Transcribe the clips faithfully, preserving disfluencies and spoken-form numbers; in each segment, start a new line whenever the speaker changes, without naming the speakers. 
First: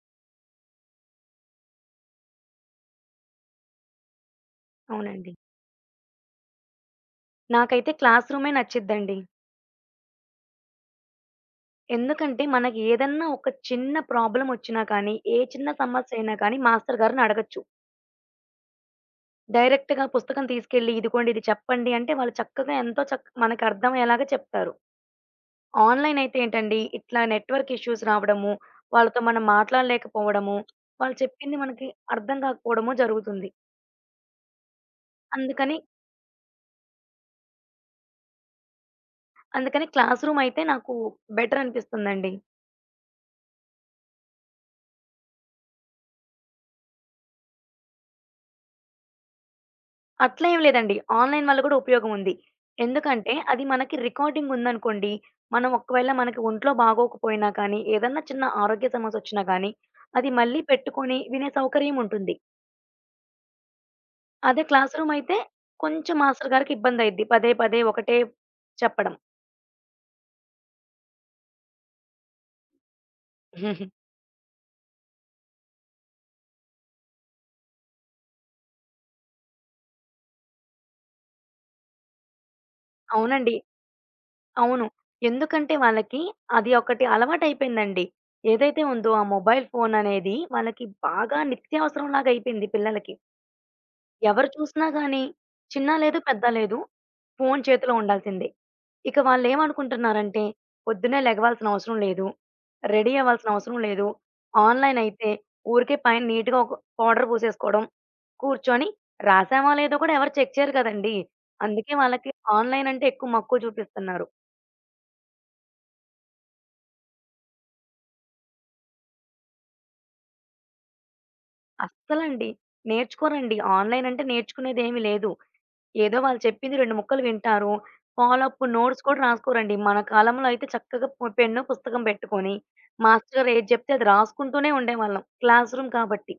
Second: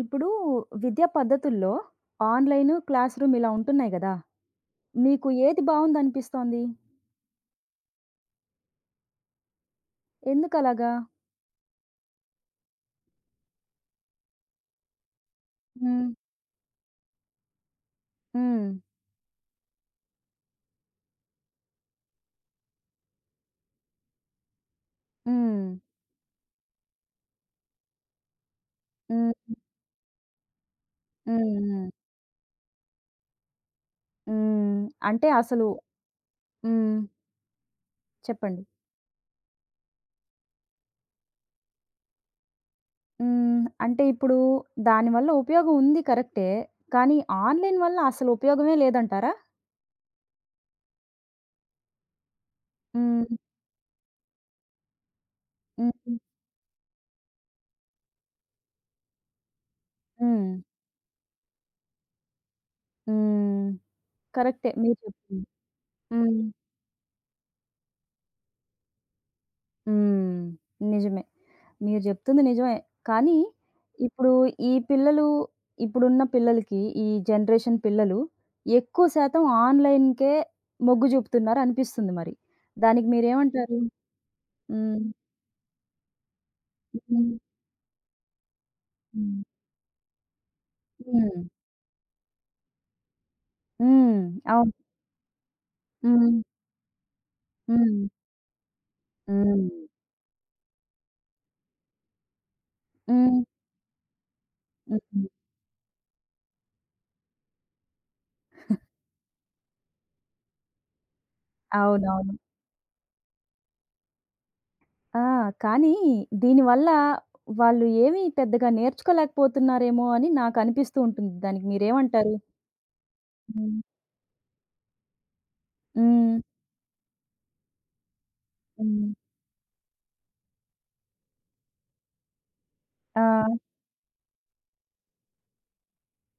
ఇప్పుడు విద్యా పద్ధతుల్లో ఆన్‌లైను, క్లాస్ రూమ్ ఇలా ఉంటున్నాయి గదా! మీకు
అవునండి.
ఏది బావుందనిపిస్తోంది?
నాకైతే క్లాస్ రూమే నచ్చిద్దండి.
ఎందుకలాగా?
ఎందుకంటే మనకి ఏదన్నా ఒక చిన్న ప్రాబ్లమొచ్చినా కానీ, ఏ చిన్న
హ్మ్.
సమస్యయినా కానీ మాస్టర్ గారిని అడగొచ్చు.
హ్మ్.
డైరెక్ట్‌గా పుస్తకం తీసుకెళ్ళి ఇదిగోండి ఇది చెప్పండి అంటే వాళ్ళు చక్కగా ఎంతో చక్ మనకర్థమయ్యేలాగా చెప్తారు.
హ్మ్.
ఆన్‌లైన్ అయితే ఏంటండి ఇట్లా నెట్‌వర్క్ ఇష్యూస్ రావడము, వాళ్ళతో మనం
హ్మ్.
మాట్లాడలేకపోవడము, వాళ్ళు చెప్పింది
హ్మ్.
మనకి అర్థం కాకపోవడము జరుగుతుంది.
హ్మ్. అంటే అసలు.
అందుకని
హ్మ్. చెప్పండి.
అందుకని క్లాస్ రూమ్ అయితే నాకు బెటర్ అనిపిస్తుందండి.
హ్మ్. అంటే ఇప్పుడు దానివల్ల ఉపయోగం ఉంది కరెక్టే. కానీ ఆన్‌లైన్ వల్ల అసలు ఉపయోగమే లేదంటారా?
అట్లా ఏం లేదండి. ఆన్‌లైన్ వల్ల కూడా ఉపయోగం ఉంది.
హ్మ్.
ఎందుకంటే అది మనకి రికార్డింగ్ ఉందనుకోండి, మనం ఒకవేళ
హ్మ్.
మనకి ఒంట్లో బాగోకపోయినా కానీ, ఏదన్నా చిన్న ఆరోగ్య సమస్యొచ్చినా గానీ, అది
హ్మ్.
మళ్ళీ పెట్టుకొని వినే సౌకర్యం ఉంటుంది.
హ్మ్.
అదే
కరెక్టే
క్లాస్
మీరు
రూమ్ అయితే
చెప్పింది.
కొంచెం
హ్మ్.
మాస్టర్ గారికి ఇబ్బందయిద్ది. పదే పదే ఒకటే చెప్పడం.
హ్మ్. నిజమే. మీరు జెప్తుంది నిజమే. కానీ ఇప్పుడు ఈ పిల్లలు ఇప్పుడున్న పిల్లలకి ఈ జనరేషన్ పిల్లలు ఎక్కువ శాతం ఆన్‌లైన్‌కే మొగ్గు జూపుతున్నారు అనిపిస్తుంది మరి. దానికి
అవునండి.
మీరేమంటారు?
అవును.
హ్మ్.
ఎందుకంటే వాళ్ళకి అది ఒకటి
హ్మ్.
అలవాటయిపోయిందండి. ఏదైతే ఉందో ఆ
హ్మ్.
మొబైల్ ఫోననేది వాళ్ళకి
హ్మ్.
బాగా నిత్యావసరంలాగా అయిపోయింది పిల్లలకి.
హ్మ్.
ఎవరు
అవును.
చూసినా గానీ, చిన్న లేదు,
హ్మ్.
పెద్ద లేదు. ఫోను చేతిలో
హ్మ్.
ఉండాల్సిందే. ఇక
హ్మ్.
వాళ్ళేమనుకుంటున్నారంటే, పొద్దున్నే లెగవాల్సిన అవసరం లేదు. రెడీ
హ్మ్.
అవ్వాల్సిన అవసరం లేదు. ఆన్‌లైన్
హ్మ్.
అయితే ఊరికే పైన నీట్‌గా ఒక పౌడర్ పూసేసుకోవడం, కూర్చొని రాసామా లేదో కూడా ఎవరు చెక్ చేయరు కదండీ. అందుకే వాళ్ళకి
అవునవును.
ఆన్‌లైన్ అంటే ఎక్కువ మక్కువ చూపిస్తున్నారు.
ఆ! కానీ దీనివల్ల వాళ్ళు ఏమి పెద్దగా నేర్చుకోలేకపోతున్నారేమో అని నాకనిపిస్తూ ఉంటుంది. దానికి మీరేమంటారు?
అస్సలండి నేర్చుకోరండి.
హ్మ్.
ఆన్‌లైన్ అంటే నేర్చుకునేదేమీ లేదు. ఏదో
హ్మ్.
వాళ్ళు చెప్పింది రెండు ముక్కలు వింటారు. ఫాలో అప్ నోట్స్
హ్మ్.
కూడా రాసుకోరండి. మన కాలంలో అయితే చక్కగా పు పెన్ను, పుస్తకం పెట్టుకొని
ఆ!
మాస్టర్ గారు ఏది చెప్తే అది రాసుకుంటూనే ఉండేవాళ్ళం. క్లాస్ రూమ్ కాబట్టి.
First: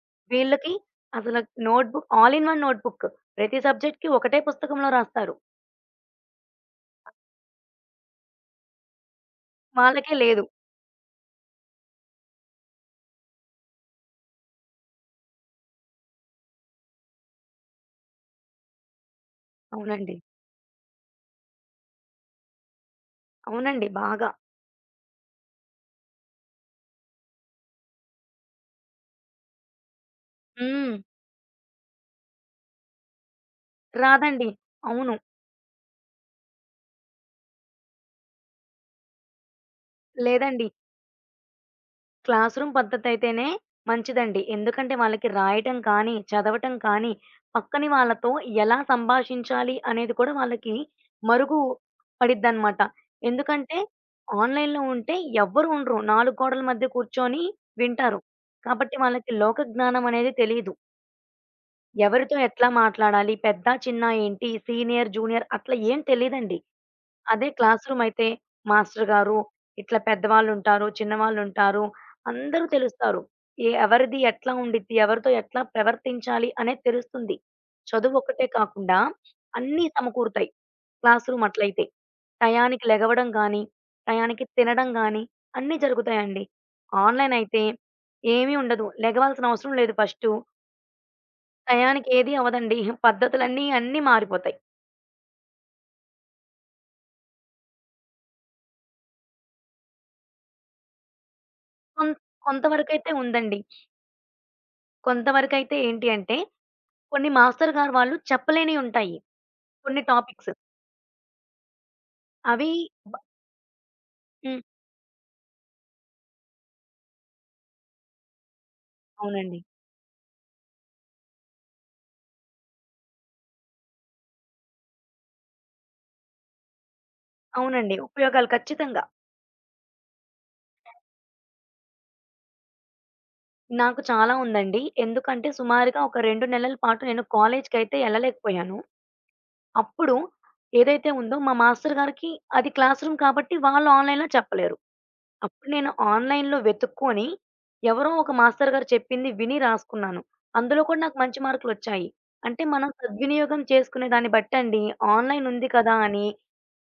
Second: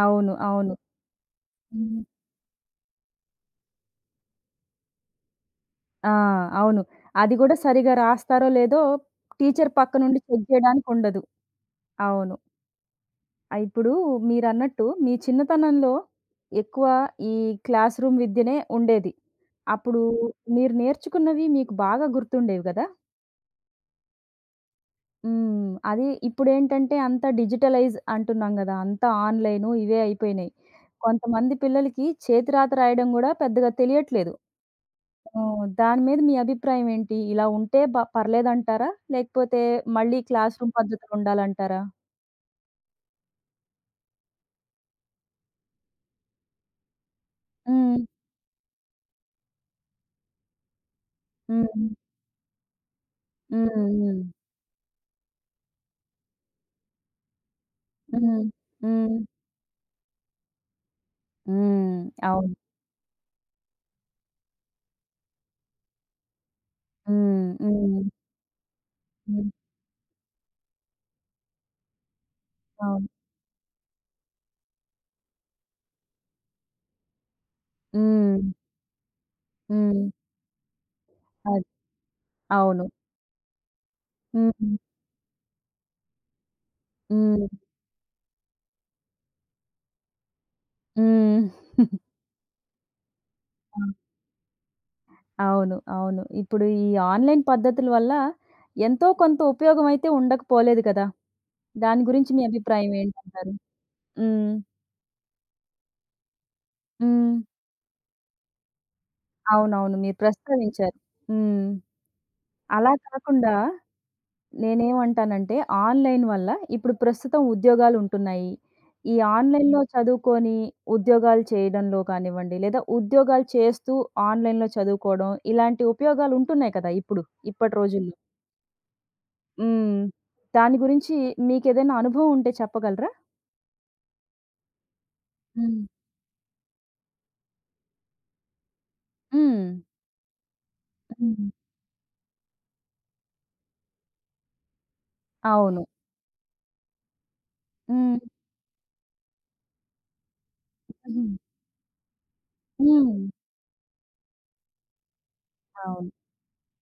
అవును.
వీళ్ళకి
అవును.
అసలు
హ్మ్.
Notebook all in one notebook. ప్రతి సబ్జెక్ట్‌కి ఒకటే పుస్తకంలో రాస్తారు.
ఆ! అవును. అది గూడా సరిగా రాస్తారో లేదో టీచర్ పక్క
వాళ్ళకే
నుండి
లేదు.
చెక్ జేయడానికుండదు. అవును. ఆ! ఇప్పుడు మీరన్నట్టు మీ చిన్నతనంలో ఎక్కువ ఈ క్లాస్ రూమ్ విద్యనే ఉండేది. అప్పుడు
అవునండి.
మీరు నేర్చుకున్నవి మీకు బాగా గుర్తుండేవి గదా!
అవునండి. బాగా.
హ్మ్. అది ఇప్పుడేంటంటే అంతా డిజిటలైజ్ అంటున్నాం గదా! అంతా ఆన్‌లైను ఇవే అయిపోయినాయి.
హ్మ్.
కొంతమంది పిల్లలకి చేతి రాత రాయడం గూడా పెద్దగా తెలియట్లేదు.
రాదండి. అవును.
హ్మ్. దాని మీద మీ అభిప్రాయం ఏంటి? ఇలా ఉంటే బ పర్లేదంటారా? లేకపోతే మళ్ళీ క్లాస్
లేదండి.
రూమ్ పద్ధతులు ఉండాలంటారా?
క్లాస్ రూమ్ పద్ధతయితేనే మంచిదండి. ఎందుకంటే వాళ్ళకి రాయటం కానీ, చదవటం కానీ, పక్కన
హ్మ్.
వాళ్ళతో ఎలా సంభాషించాలి అనేది కూడా వాళ్ళకి మరుగు
హ్మ్.
పడిద్దనమాట.
హ్మ్.
ఎందుకంటే
హ్మ్.
ఆన్‌లైన్‌లో ఉంటే ఎవ్వరు ఉండరు. నాలుగు గోడల మధ్య కూర్చొని వింటారు.
హ్మ్.
కాబట్టి
హ్మ్.
వాళ్ళకి లోక జ్ఞానం అనేది తెలీదు.
హ్మ్.
ఎవరితో
అవును.
ఎట్లా మాట్లాడాలి? పెద్ద, చిన్న ఏంటి? సీనియర్, జూనియర్ అట్లా ఏం తెలీదండి.
హ్మ్.
అదే క్లాస్
హ్మ్.
రూమ్ అయితే మాస్టర్ గారు
హ్మ్.
ఇట్లా పెద్దవాళ్ళుంటారు, చిన్నవాళ్ళుంటారు. అందరూ
అవును.
తెలుస్తారు. ఎ ఎవరిది ఎట్లా ఉండిద్ది, ఎవరితో ఎట్లా ప్రవర్తించాలి అనేది తెలుస్తుంది. చదువు
హ్మ్.
ఒక్కటే కాకుండా అన్నీ
హ్మ్.
సమకూరుతాయి క్లాస్ రూమ్
అది.
అట్లయితే.
అవును.
టయానికి లెగవడం గానీ, టయానికి
హ్మ్.
తినడం గానీ అన్నీ జరుగుతాయండి. ఆన్‌లైన్
హ్మ్.
అయితే ఏమీ ఉండదు. లెగవాల్సిన అవసరం లేదు ఫస్టు.
హ్మ్.
టయానికి ఏది అవ్వదండి. పద్ధతులన్నీ
అవును.
అన్నీ మారిపోతాయి.
అవును. అవును. ఇప్పుడు ఈ ఆన్‌లైన్ పద్ధతుల వల్ల ఎంతో కొంత ఉపయోగమైతే ఉండకపోలేదు కదా! దాని
కొం
గురించి మీ అభిప్రాయం
కొంతవరకైతే
ఏంటంటారు?
ఉందండి.
హ్మ్.
కొంతవరకైతే ఏంటి అంటే కొన్ని
హ్మ్.
మాస్టర్ గారు వాళ్ళు చెప్పలేనియి ఉంటాయి.
అవునవును.
కొన్ని
మీరు
టాపిక్స్.
ప్రస్తావించారు. హ్మ్.
అవి
అలా
బ
కాకుండా
హ్మ్.
నేనేమంటానంటే ఆన్‌లైన్ వల్ల ఇప్పుడు ప్రస్తుతం ఉద్యోగాలుంటున్నాయి. ఈ
అవునండి.
ఆన్‌లైన్‌లో చదువుకొని ఉద్యోగాలు చేయడంలో కానివ్వండి, లేదా ఉద్యోగాలు చేస్తూ ఆన్‌లైన్‌లో చదువుకోవడం ఇలాంటి ఉపయోగాలుంటున్నాయి కదా! ఇప్పుడు ఇప్పటి
అవునండి.
రోజుల్లో.
ఉపయోగాలు ఖచ్చితంగా.
హ్మ్. దాని గురించి మీకేదైనా అనుభవం ఉంటే చెప్పగలరా?
నాకు చాలా ఉందండి. ఎందుకంటే
హ్మ్.
సుమారుగా ఒక రెండు నెలల పాటు నేను కాలేజ్‌కైతే ఎళ్ళలేకపోయాను.
హ్మ్.
అప్పుడు ఏదైతే ఉందో
హ్మ్.
మా మాస్టర్ గారికి అది క్లాస్ రూమ్ కాబట్టి వాళ్ళు ఆన్‌లైన్‌లో చెప్పలేరు. అప్పుడు
అవును.
నేను ఆన్‌లైన్‌లో వెతుక్కొని, ఎవరో
హ్మ్.
ఒక మాస్టర్ గారు చెప్పింది విని రాసుకున్నాను. అందులో కూడా నాకు
హుహు.
మంచి మార్కులొచ్చాయి. అంటే మనం
హ్మ్.
సద్వినియోగం చేసుకునే దాన్ని బట్టండి. ఆన్‌లైన్ ఉంది కదా!
అవును.
అని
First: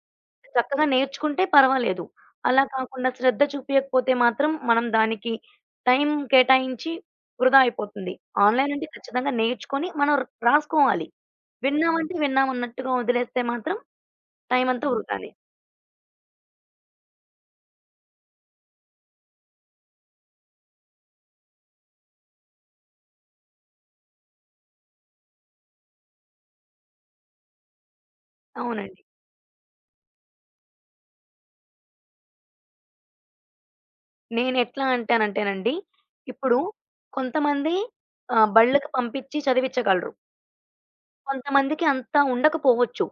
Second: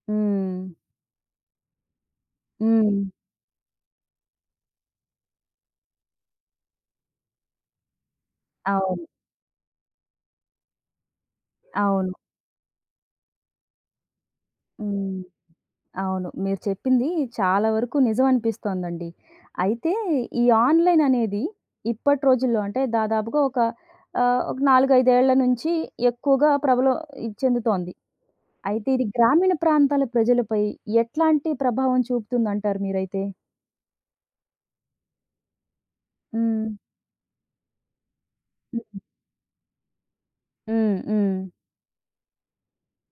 హ్మ్.
చక్కగా నేర్చుకుంటే పర్వాలేదు. అలా
హ్మ్.
కాకుండా శ్రద్ధ చూపియకపోతే మాత్రం మనం దానికి టైం కేటాయించి వృధా అయిపోతుంది. ఆన్‌లైన్ అంటే
అవును.
ఖచ్చితంగా నేర్చుకొని మనం ర్ రాసుకోవాలి.
అవును.
విన్నామంటే విన్నామన్నట్టుగా వదిలేస్తే మాత్రం టైం అంతా
హ్మ్.
వృధానే.
అవును. మీరు చెప్పింది చాలా వరకు నిజం అనిపిస్తోందండి. అయితే ఈ ఆన్‌లైన్ అనేది ఇప్పటి రోజుల్లో అంటే దాదాపుగా ఒక ఆహ్, ఒక నాలుగు, ఐదు ఏళ్ల నుంచి ఎక్కువగా ప్రబలం ఇది చెందుతోంది. అయితే
అవునండి.
ఇది గ్రామీణ ప్రాంతాల ప్రజలపై ఎట్లాంటి ప్రభావం చూపుతుందంటారు మీరైతే?
నేనెట్లా అంటానంటేనండి, ఇప్పుడు
హ్మ్.
కొంతమంది ఆహ్, బళ్ళకి
హ్మ్.
పంపించి చదివిచ్చగలరు.
హ్మ్. హ్మ్.
కొంతమందికి అంత ఉండకపోవచ్చు.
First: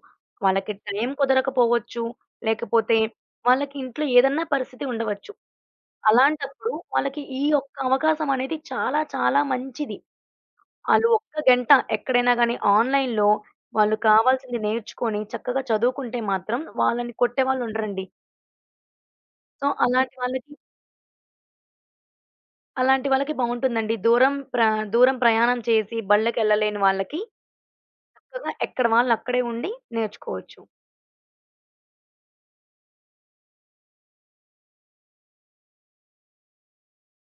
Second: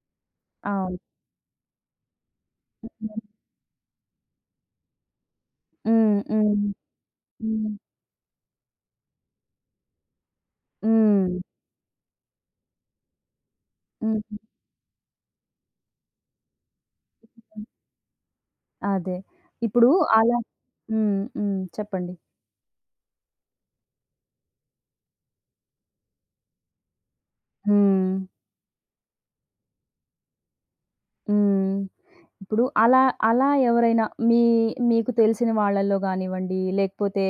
వాళ్ళకి
అవును.
టైం కుదరకపోవచ్చు. లేకపోతే వాళ్ళకి ఇంట్లో ఏదన్నా పరిస్థితి ఉండవచ్చు.
హ్మ్. హ్మ్.
అలాంటప్పుడు వాళ్ళకి ఈ
హ్మ్.
ఒక్క అవకాశం అనేది చాలా చాలా మంచిది. ఆళ్ళు
హ్మ్.
ఒక్క గంట ఎక్కడైనా గానీ ఆన్‌లైన్‌లో వాళ్ళు
హ్మ్.
కావాల్సింది నేర్చుకొని చక్కగా చదువుకుంటే మాత్రం వాళ్ళని
హ్మ్.
కొట్టేవాళ్ళుండరండి.
అదే.
సో,
ఇప్పుడు
అలాంటి
అలా.
వాళ్ళకి
హ్మ్. హ్మ్. చెప్పండి.
అలాంటి వాళ్ళకి బావుంటుందండి. దూరం ప్ర దూరం ప్రయాణం చేసి బళ్ళకెళ్ళలేని వాళ్ళకి
హ్మ్.
చక్కగా ఎక్కడ వాళ్ళు అక్కడే ఉండి నేర్చుకోవచ్చు.
హ్మ్. ఇప్పుడు అలా అలా ఎవరైనా మీ మీకు తెలిసిన వాళ్ళలో గానివ్వండి, లేకపోతే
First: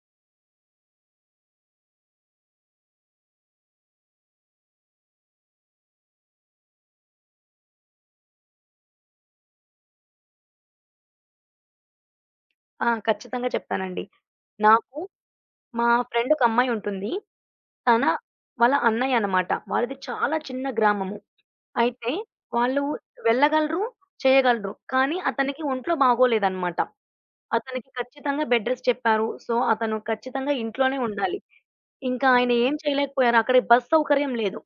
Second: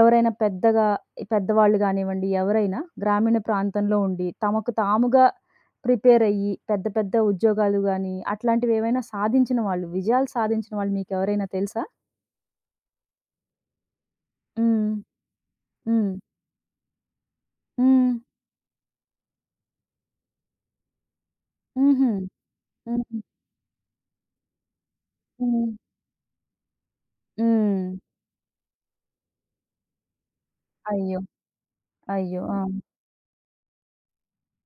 ఎవరైనా పెద్దగా పెద్దవాళ్ళు గానివ్వండి, ఎవరైనా గ్రామీణ ప్రాంతంలో ఉండి తమకు తాముగా ప్రిపేర్ అయ్యి పెద్ద పెద్ద ఉద్యోగాలు గాని, అట్లాంటివేవైనా సాధించిన వాళ్ళు, విజయాలు సాధించిన వాళ్ళు మీకెవరైనా తెలుసా?
ఆ! ఖచ్చితంగా చెప్తానండి.
హ్మ్.
నాకు మా
హ్మ్.
ఫ్రెండ్ ఒక అమ్మాయి ఉంటుంది. తన
హ్మ్.
వాళ్ళ అన్నయ్య అన్నమాట. వాళ్ళది చాలా చిన్న గ్రామము.
హుహు.
అయితే వాళ్ళు
హ్మ్.
వెళ్ళగలరు, చేయగలరు. కానీ అతనికి
హ్మ్.
ఒంట్లో బాగోలేదన్నమాట.
హ్మ్.
అతనికి ఖచ్చితంగా బెడ్ రెస్ట్ చెప్పారు. సో, అతను ఖచ్చితంగా ఇంట్లోనే
అయ్యో!
ఉండాలి. ఇంకా
అయ్యో!
ఆయన
ఆ!
ఏం చేయలేకపోయారు. అక్కడ బస్ సౌకర్యం లేదు.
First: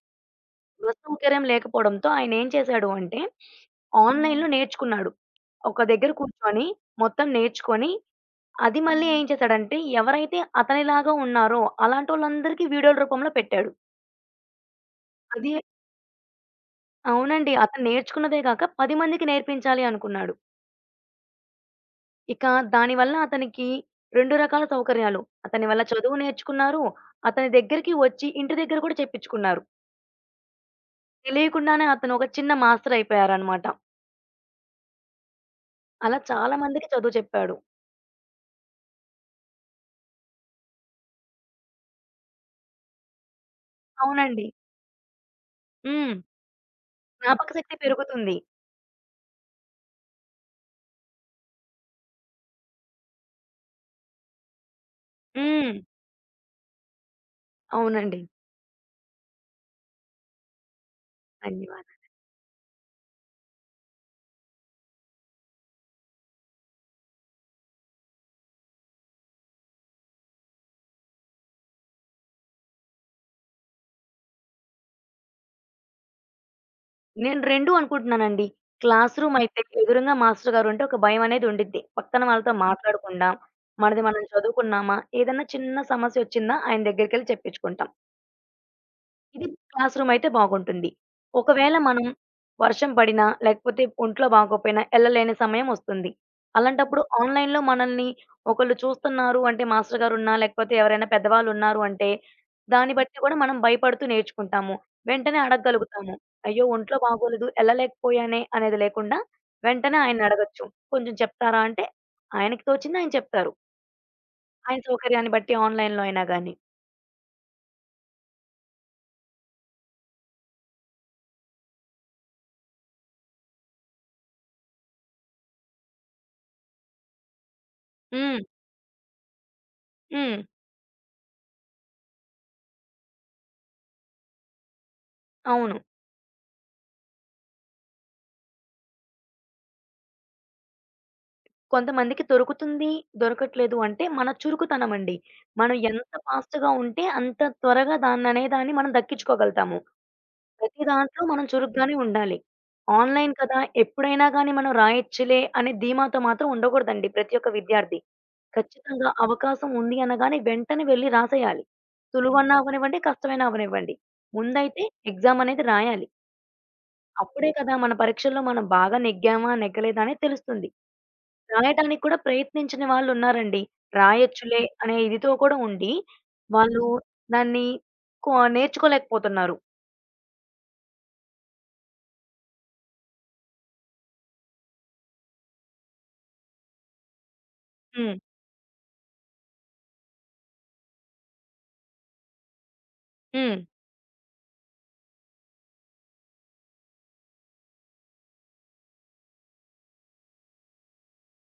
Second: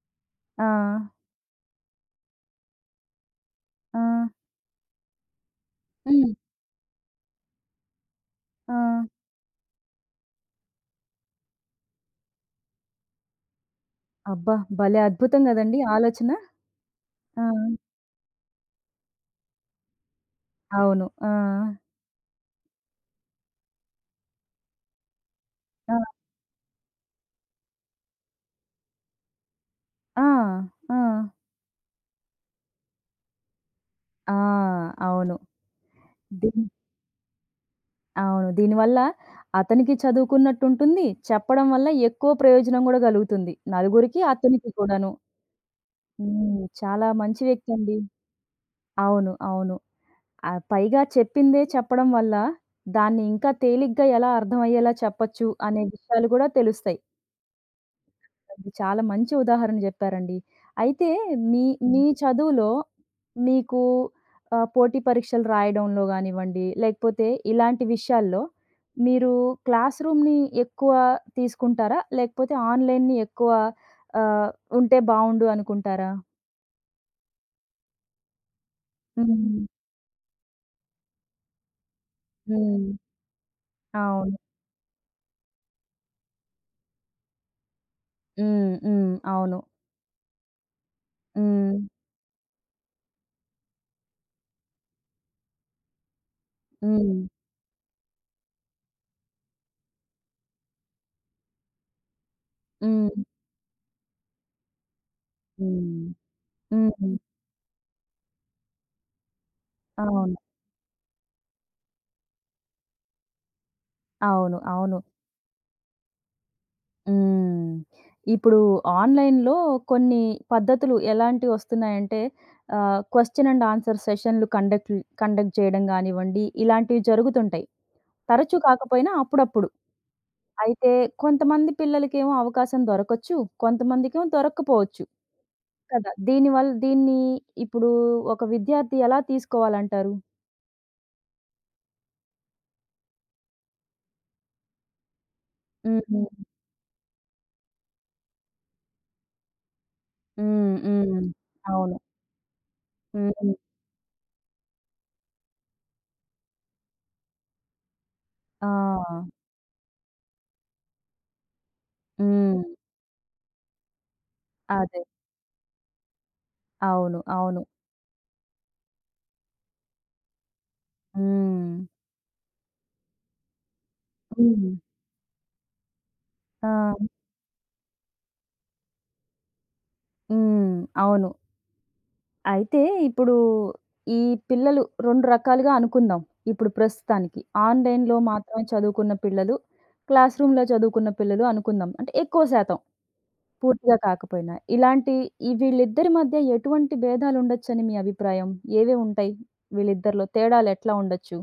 ఆ!
బస్ సౌకర్యం లేకపోవడంతో ఆయనేం చేశాడు అంటే, హ్మ్.
ఆ!
ఆన్‌లైన్‌లో నేర్చుకున్నాడు. ఒక దగ్గర
హ్మ్.
కూర్చొని మొత్తం నేర్చుకొని,
ఆ!
అది మళ్ళీ ఏం చేశాడంటే, ఎవరైతే అతనిలాగా ఉన్నారో అలాంటోళ్ళందరికీ వీడియోల రూపంలో పెట్టాడు.
అబ్బా! భలే అద్భుతం
అది
గదండీ ఆలోచన. ఆ!
అవునండి. అతను నేర్చుకున్నదే గాక పది మందికి నేర్పించాలి అనుకున్నాడు.
అవును. ఆ!
ఇక దానివల్ల అతనికి రెండు రకాల సౌకర్యాలు. అతని వల్ల
ఆ!
చదువు నేర్చుకున్నారు. అతని దగ్గరికి వచ్చి ఇంటి దగ్గర కూడా చెప్పించుకున్నారు.
ఆ! ఆ!
తెలియకుండానే అతను ఒక చిన్న మాస్టర్ అయిపోయారనమాట.
ఆ! అవును.
అలా చాలా
దీన్.
మందికి చదువు చెప్పాడు.
అవును. దీనివల్ల అతనికి చదువుకున్నట్టుంటుంది. చెప్పడం వల్ల ఎక్కువ ప్రయోజనం గూడా గలుగుతుంది. నలుగురికి,
అవునండి.
అతనికి కూడాను.
హ్మ్.
హ్మ్. చాలా మంచి
జ్ఞాపకశక్తి
వ్యక్తండి.
పెరుగుతుంది.
అవును. అవును. ఆ! పైగా చెప్పిందే చెప్పడం వల్ల, దాన్ని ఇంకా తేలిగ్గా ఎలా అర్థమయ్యేలా చెప్పొచ్చు
హ్మ్.
అనే విషయాలు గూడా తెలుస్తాయి.
అవునండి.
అది చాలా మంచి ఉదాహరణ జెప్పారండి. అయితే మీ మీ
ధన్యవాదాలు.
చదువులో మీకు ఆహ్, పోటీ పరీక్షలు రాయడంలో గానివ్వండి, లేకపోతే ఇలాంటి విషయాల్లో మీరు క్లాస్ రూమ్‌ని ఎక్కువ తీసుకుంటారా? లేకపోతే ఆన్‌లైన్‌ని ఎక్కువ ఆహ్, ఉంటే బావుండు అనుకుంటారా?
నేను రెండూ అనుకుంటున్నానండి. క్లాస్ రూమ్ అయితే
హ్మ్.
ఎదురుంగా మాస్టర్ గారుంటే ఒక భయమనేది ఉండిద్ది. పక్కన వాళ్ళతో
హ్మ్.
మాట్లాడకుండా, మనది మనం
అవును.
చదువుకున్నామా, ఏదన్నా చిన్న సమస్యొచ్చిందా ఆయన దగ్గరికెళ్లి చెప్పించుకుంటాం.
హ్మ్. హ్మ్.
ఇది
అవును.
క్లాస్ రూమ్ అయితే బాగుంటుంది. ఒకవేళ
హ్మ్.
మనం వర్షం పడినా, లేకపోతే ఒంట్లో బాగోపోయినా ఎళ్ళలేని సమయం ఒస్తుంది. అలాంటప్పుడు
హ్మ్.
ఆన్‌లైన్‌లో మనల్ని ఒకళ్ళు చూస్తున్నారు అంటే మాస్టర్ గారున్నా, లేకపోతే ఎవరైనా పెద్దవాళ్ళున్నారు అంటే, దాన్ని
హ్మ్.
బట్టి కూడా మనం భయపడుతూ నేర్చుకుంటాము. వెంటనే
హ్మ్.
అడగగలుగుతాము. అయ్యో! ఒంట్లో
హ్మ్.
బాగోలేదు, ఎళ్ళలేకపోయానే అనేది లేకుండా వెంటనే
అవును.
ఆయన్నడగొచ్చు. కొంచెం చెప్తారా అంటే, ఆయనకి తోచింది ఆయన చెప్తారు.
అవును.
ఆయన
అవును.
సౌకర్యాన్ని బట్టి ఆన్‌లైన్‌లో అయినా గాని.
హ్మ్. ఇప్పుడు ఆన్‌లైన్‌లో కొన్ని పద్ధతులు ఎలాంటివొస్తున్నాయంటే ఆహ్, క్వెషన్ అండ్ ఆన్సర్ సెషన్‌లు కండక్ట్‌ల్ కండక్ట్ చేయడం గానివ్వండి, ఇలాంటివి జరుగుతుంటాయి.
హ్మ్.
తరచూ కాకపోయినా అప్పుడప్పుడు.
హ్మ్.
అయితే కొంతమంది పిల్లలకేమో అవకాశం దొరకొచ్చు, కొంతమందికేమో దొరక్కపోవచ్చు
అవును.
కదా! దీనివల్ల దీన్ని ఇప్పుడు ఒక విద్యార్థి ఎలా తీసుకోవాలంటారు?
కొంతమందికి దొరుకుతుంది, దొరకట్లేదు అంటే మన చురుకుతనమండి. మనం ఎంత
హ్మ్.
ఫాస్ట్‌గా ఉంటే అంత త్వరగా దాన్ననే దాన్ని మనం దక్కించుకోగలుగుతాము.
హ్మ్.
ప్రతి దాంట్లో
హ్మ్.
మనం చురుగ్గానే
అవును.
ఉండాలి. ఆన్‌లైన్
హ్మ్.
కదా! ఎప్పుడైనా గానీ మనం రాయొచ్చులే అనే ధీమాతో మాత్రం ఉండకూడదండి ప్రతి ఒక్క విద్యార్థి.
ఆ!
ఖచ్చితంగా అవకాశం ఉంది అనగానే వెంటనే వెళ్లి రాసేయాలి. సులువన్నా
హ్మ్.
అవ్వనివ్వండి, కష్టమైనా అవ్వనివ్వండి. ముందైతే
అదే.
ఎగ్జామ్ అనేది రాయాలి.
అవును.
అప్పుడే
అవును.
కదా! మన పరీక్షల్లో మనం బాగా నెగ్గామా? నెగ్గలేదా? అనేది తెలుస్తుంది.
హ్మ్.
రాయడానికి కూడా ప్రయత్నించని వాళ్ళున్నారండి. రాయొచ్చులే
హ్మ్.
అనే ఇదితో కూడా ఉండి, వాళ్ళు
ఆ!
దాన్ని కొ నేర్చుకోలేకపోతున్నారు.
హ్మ్. అవును. అయితే ఇప్పుడు ఈ పిల్లలు రెండు రకాలుగా అనుకుందాం. ఇప్పుడు ప్రస్తుతానికి ఆన్‌లైన్‌లో
హ్మ్.
మాత్రమే చదువుకున్న పిల్లలు, క్లాస్ రూమ్‌లో చదువుకున్న పిల్లలు అనుకుందాం. అంటే ఎక్కువ శాతం
హ్మ్.
పూర్తిగా కాకపోయినా. ఇలాంటి ఈ వీళ్ళిద్దరి మధ్య ఎటువంటి భేదాలు ఉండొచ్చని మీ అభిప్రాయం? ఏవేవి ఉంటాయి? వీళ్ళిద్దరిలో తేడాలు ఎట్లా ఉండొచ్చు?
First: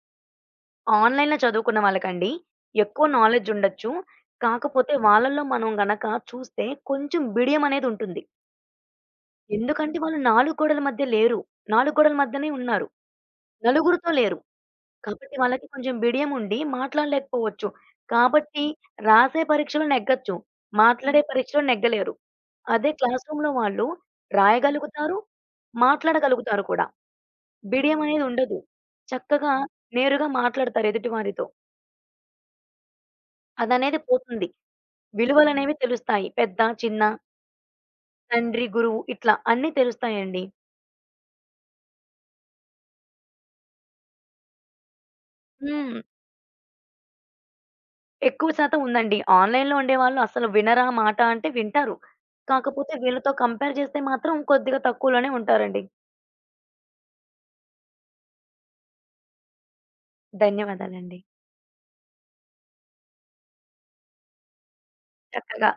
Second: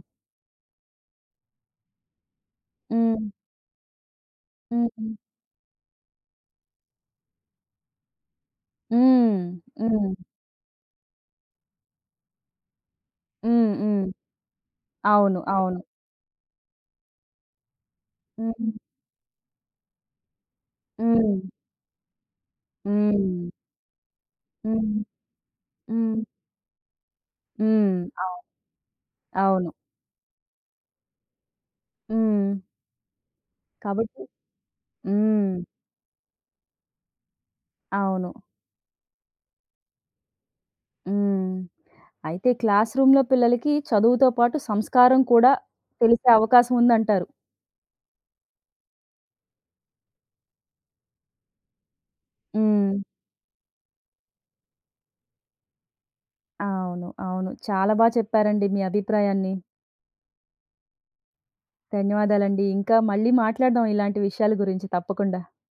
ఆన్‌లైన్‌లో చదువుకున్న వాళ్ళకండి ఎక్కువ
హ్మ్.
నాలెడ్జ్ ఉండొచ్చు. కాకపోతే
హ్మ్.
వాళ్ళలో మనం గనక చూస్తే కొంచెం బిడియం అనేది ఉంటుంది.
హ్మ్.
ఎందుకంటే
హ్మ్.
వాళ్ళు నాలుగు గోడల మధ్య లేరు. నాలుగు గోడల మధ్యనే ఉన్నారు.
హ్మ్. హ్మ్.
నలుగురితో లేరు. కాబట్టి
అవును.
వాళ్ళకి
అవును.
కొంచెం బిడియం ఉండి మాట్లాడలేకపోవచ్చు. కాబట్టి
హ్మ్.
రాసే పరీక్షలో నెగ్గొచ్చు. మాట్లాడే
హ్మ్.
పరీక్షలో నెగ్గలేరు. అదే క్లాస్
హ్మ్.
రూమ్‌లో వాళ్ళు
హ్మ్.
రాయగలుగుతారు,
హ్మ్.
మాట్లాడగలుగుతారు కూడా.
హ్మ్.
బిడియం అనేది
అవును.
ఉండదు. చక్కగా
అవును.
నేరుగా మాట్లాడతారు ఎదుటి వారితో.
హ్మ్.
అదనేది
కాబట్టి.
పోతుంది.
హ్మ్.
విలువలనేవి తెలుస్తాయి. పెద్ద, చిన్న,
అవును.
తండ్రి, గురువు ఇట్లా అన్నీ తెలుస్తాయండి.
హ్మ్. అయితే క్లాస్ రూమ్‌లో పిల్లలకి చదువుతో పాటు సంస్కారం కూడా
హ్మ్.
తెలిసే అవకాశం ఉందంటారు.
ఎక్కువ శాతం ఉందండి. ఆన్‌లైన్‌లో ఉండేవాళ్ళు అసలు వినరా మాట అంటే వింటారు.
హ్మ్.
కాకపోతే వీళ్ళతో కంపేర్ చేస్తే మాత్రం కొద్దిగా తక్కువలోనే ఉంటారండి.
అవును. అవును. చాలా బా చెప్పారండి మీ అభిప్రాయాన్ని.
ధన్యవాదాలండి.
ధన్యవాదాలండి. ఇంకా మళ్ళీ మాట్లాడదాం ఇలాంటి విషయాల గురించి తప్పకుండా.
చక్కగా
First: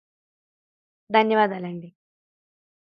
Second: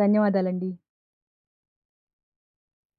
ధన్యవాదాలండి.
ధన్యవాదాలండి.